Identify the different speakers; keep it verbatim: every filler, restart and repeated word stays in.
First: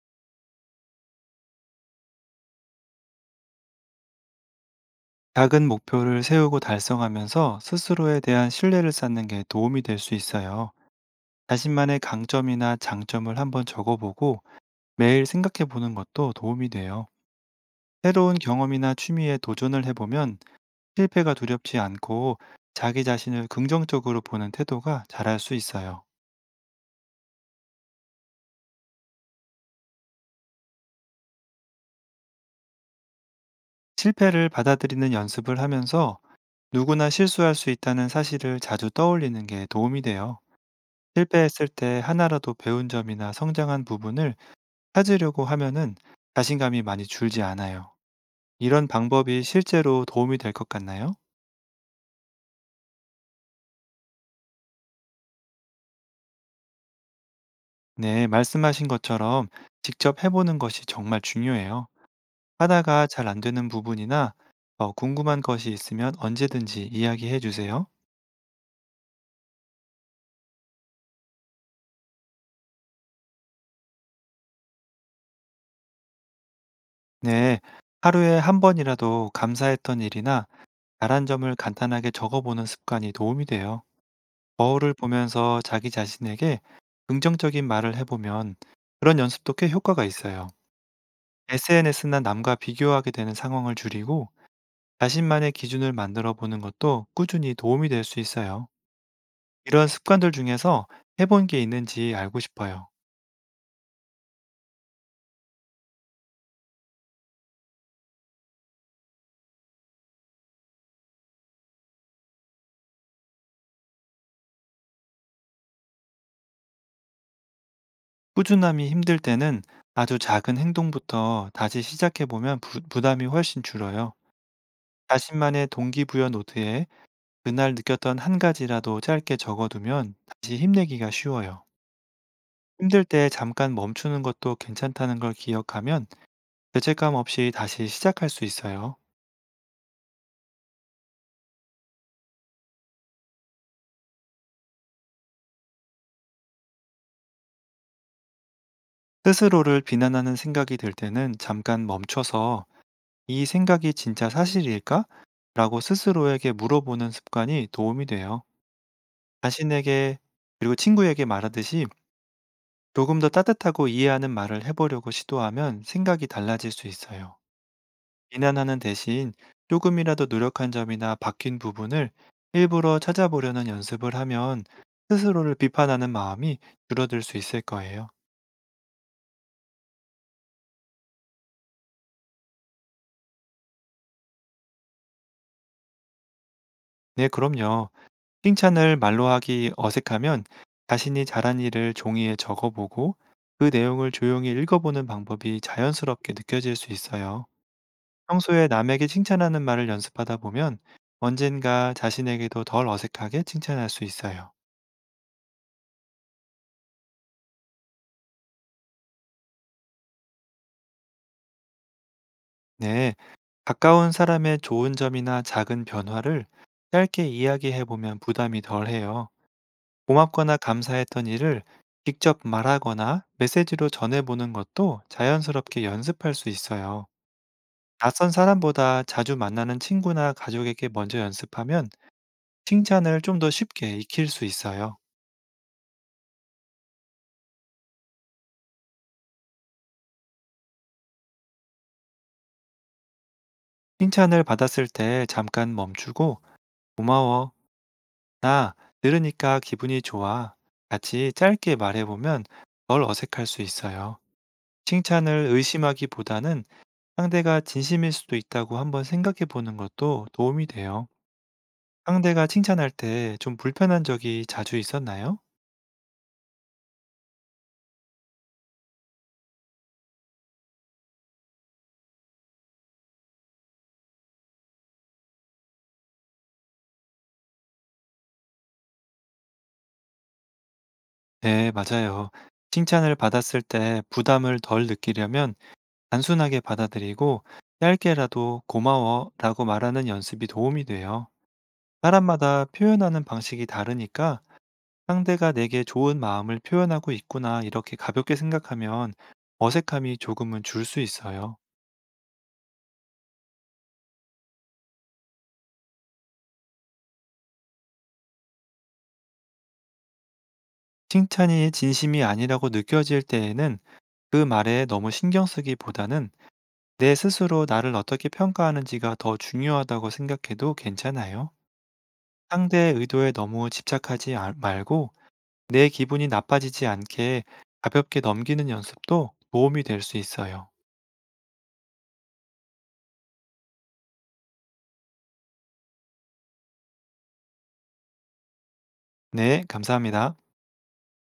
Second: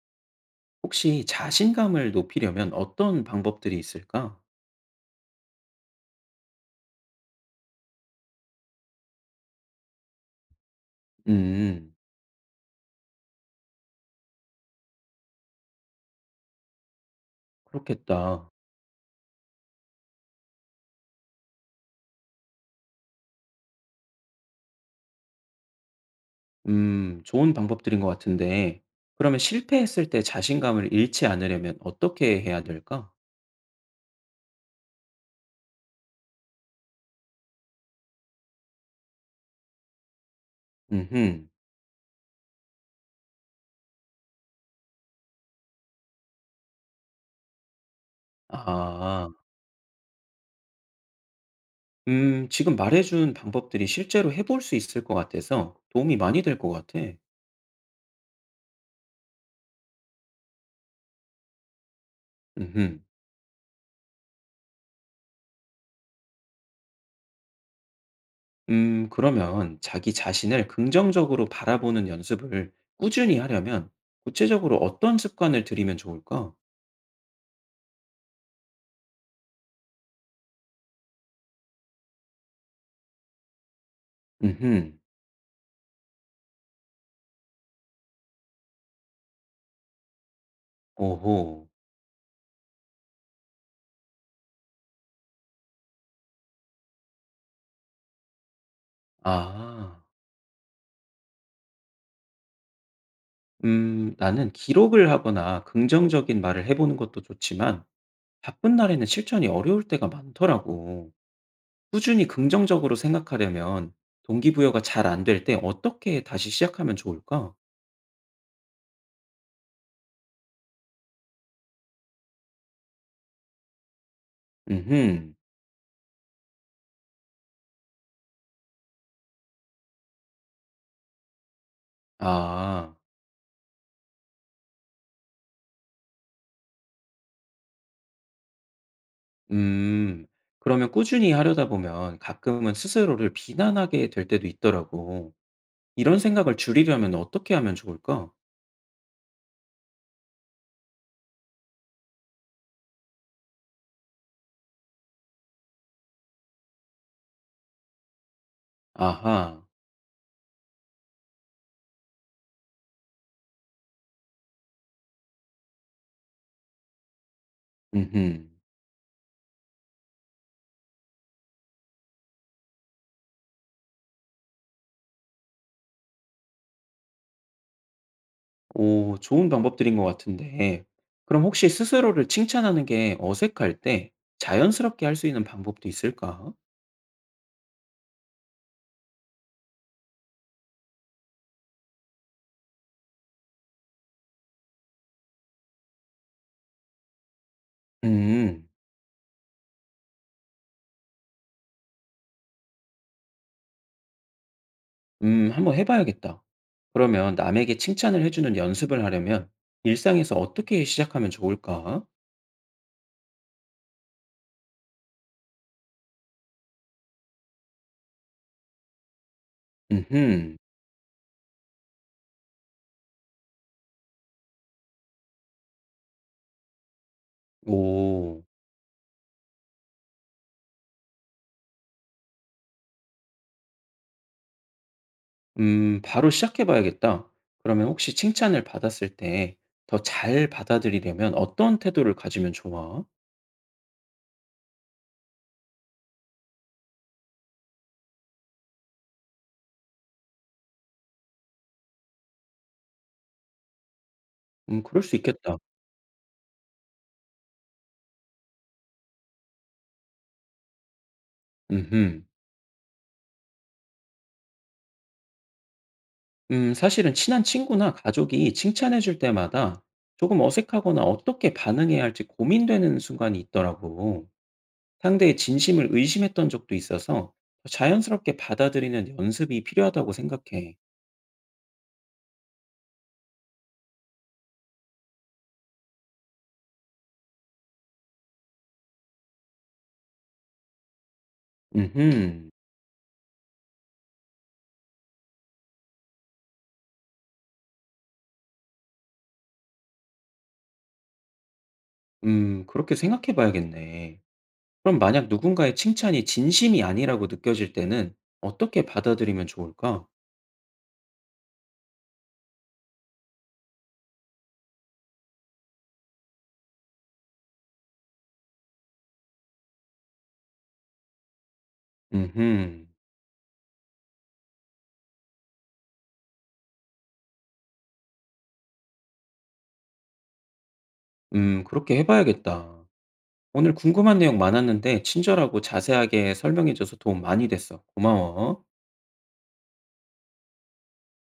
Speaker 1: 혹시 자신감을 높이려면 어떤 방법들이 있을까?
Speaker 2: 작은 목표를 세우고 달성하면서 스스로에 대한 신뢰를 쌓는 게 도움이 될 수 있어요.
Speaker 1: 음.
Speaker 2: 자신만의 강점이나 장점을 한번 적어보고 매일 생각해 보는 것도 도움이 돼요. 새로운
Speaker 1: 그렇겠다.
Speaker 2: 경험이나 취미에 도전을 해보면 실패가 두렵지 않고 자기 자신을 긍정적으로 보는 태도가 자랄 수 있어요.
Speaker 1: 음. 좋은 방법들인 것 같은데 그러면 실패했을 때 자신감을 잃지 않으려면 어떻게 해야 될까?
Speaker 2: 실패를 받아들이는 연습을 하면서 누구나 실수할 수 있다는 사실을 자주 떠올리는 게 도움이 돼요.
Speaker 1: 음흠.
Speaker 2: 실패했을 때 하나라도 배운 점이나 성장한 부분을 찾으려고 하면은 자신감이 많이 줄지 않아요. 이런
Speaker 1: 아.
Speaker 2: 방법이 실제로 도움이 될 것 같나요?
Speaker 1: 음 지금 말해 준 방법들이 실제로 해볼 수 있을 것 같아서 도움이 많이 될 것 같아.
Speaker 2: 네, 말씀하신 것처럼 직접 해보는 것이 정말 중요해요.
Speaker 1: 음흠.
Speaker 2: 하다가 잘 안 되는 부분이나 어, 궁금한 것이 있으면 언제든지 이야기해 주세요.
Speaker 1: 음 그러면 자기 자신을 긍정적으로 바라보는 연습을 꾸준히 하려면 구체적으로 어떤 습관을 들이면 좋을까?
Speaker 2: 네, 하루에 한 번이라도 감사했던 일이나 잘한 점을 간단하게 적어보는 습관이 도움이 돼요.
Speaker 1: 음흠.
Speaker 2: 거울을 보면서 자기 자신에게 긍정적인 말을 해보면 그런 연습도 꽤 효과가 있어요.
Speaker 1: 오호.
Speaker 2: 에스엔에스나 남과 비교하게 되는 상황을 줄이고 자신만의 기준을 만들어 보는 것도 꾸준히 도움이 될 수 있어요. 이런
Speaker 1: 아.
Speaker 2: 습관들 중에서 해본 게 있는지 알고 싶어요.
Speaker 1: 음 나는 기록을 하거나 긍정적인 말을 해 보는 것도 좋지만 바쁜 날에는 실천이 어려울 때가 많더라고. 꾸준히 긍정적으로 생각하려면 동기부여가 잘 안 될 때 어떻게 다시 시작하면 좋을까?
Speaker 2: 꾸준함이 힘들 때는 아주 작은 행동부터 다시 시작해 보면 부담이 훨씬 줄어요.
Speaker 1: 음흠.
Speaker 2: 자신만의 동기부여 노트에 그날 느꼈던 한 가지라도 짧게 적어두면 다시 힘내기가 쉬워요.
Speaker 1: 아.
Speaker 2: 힘들 때 잠깐 멈추는 것도 괜찮다는 걸 기억하면 죄책감 없이 다시 시작할 수 있어요.
Speaker 1: 음. 그러면 꾸준히 하려다 보면 가끔은 스스로를 비난하게 될 때도 있더라고. 이런 생각을 줄이려면 어떻게 하면 좋을까?
Speaker 2: 스스로를 비난하는 생각이 들 때는 잠깐 멈춰서 '이 생각이 진짜 사실일까?' 라고 스스로에게 물어보는 습관이 도움이 돼요.
Speaker 1: 아하.
Speaker 2: 자신에게 그리고 친구에게 말하듯이 조금 더 따뜻하고 이해하는 말을 해 보려고 시도하면 생각이 달라질 수 있어요.
Speaker 1: 음흠.
Speaker 2: 비난하는 대신 조금이라도 노력한 점이나 바뀐 부분을 일부러 찾아보려는 연습을 하면 스스로를 비판하는 마음이 줄어들 수 있을 거예요.
Speaker 1: 오, 좋은 방법들인 것 같은데. 그럼 혹시 스스로를 칭찬하는 게 어색할 때 자연스럽게 할 수 있는 방법도 있을까?
Speaker 2: 네, 그럼요. 칭찬을 말로 하기 어색하면 자신이 잘한 일을 종이에 적어보고 그 내용을 조용히 읽어보는 방법이 자연스럽게 느껴질 수 있어요.
Speaker 1: 음,
Speaker 2: 평소에 남에게 칭찬하는 말을 연습하다 보면 언젠가 자신에게도 덜 어색하게 칭찬할 수 있어요.
Speaker 1: 음, 한번 해봐야겠다. 그러면 남에게 칭찬을 해주는 연습을 하려면 일상에서 어떻게 시작하면 좋을까?
Speaker 2: 네, 가까운 사람의 좋은 점이나 작은 변화를 짧게 이야기해보면 부담이 덜해요. 고맙거나
Speaker 1: 음흠,
Speaker 2: 감사했던 일을 직접 말하거나 메시지로 전해보는 것도 자연스럽게 연습할 수 있어요. 낯선
Speaker 1: 오,
Speaker 2: 사람보다 자주 만나는 친구나 가족에게 먼저 연습하면 칭찬을 좀 더 쉽게 익힐 수 있어요.
Speaker 1: 음, 바로 시작해봐야겠다. 그러면 혹시 칭찬을 받았을 때 더 잘 받아들이려면 어떤 태도를 가지면 좋아?
Speaker 2: 칭찬을 받았을 때 잠깐 멈추고 고마워. 나 들으니까 기분이 좋아. 같이 짧게 말해보면 덜 어색할 수 있어요.
Speaker 1: 음, 그럴 수
Speaker 2: 칭찬을
Speaker 1: 있겠다.
Speaker 2: 의심하기보다는 상대가 진심일 수도 있다고 한번 생각해 보는 것도 도움이 돼요.
Speaker 1: 음
Speaker 2: 상대가 칭찬할 때 좀 불편한 적이 자주 있었나요?
Speaker 1: 음, 사실은 친한 친구나 가족이 칭찬해 줄 때마다 조금 어색하거나 어떻게 반응해야 할지 고민되는 순간이 있더라고. 상대의 진심을 의심했던 적도 있어서 더 자연스럽게 받아들이는 연습이 필요하다고 생각해.
Speaker 2: 네, 맞아요. 칭찬을 받았을 때 부담을 덜 느끼려면 단순하게 받아들이고 짧게라도 고마워라고 말하는 연습이 도움이 돼요.
Speaker 1: 음흠.
Speaker 2: 사람마다 표현하는 방식이 다르니까 상대가 내게 좋은 마음을 표현하고 있구나 이렇게 가볍게 생각하면 어색함이 조금은 줄 수 있어요.
Speaker 1: 음, 그렇게 생각해 봐야겠네. 그럼 만약 누군가의 칭찬이 진심이 아니라고 느껴질 때는 어떻게 받아들이면 좋을까?
Speaker 2: 칭찬이 진심이 아니라고 느껴질 때에는 그 말에 너무 신경 쓰기보다는 내 스스로 나를 어떻게 평가하는지가 더 중요하다고 생각해도 괜찮아요.
Speaker 1: 음흠.
Speaker 2: 상대의 의도에 너무 집착하지 아- 말고 내 기분이 나빠지지 않게 가볍게 넘기는 연습도 도움이 될 수 있어요.
Speaker 1: 음, 그렇게 해봐야겠다. 오늘 궁금한 내용 많았는데 친절하고 자세하게 설명해줘서 도움 많이 됐어. 고마워.
Speaker 2: 네, 감사합니다.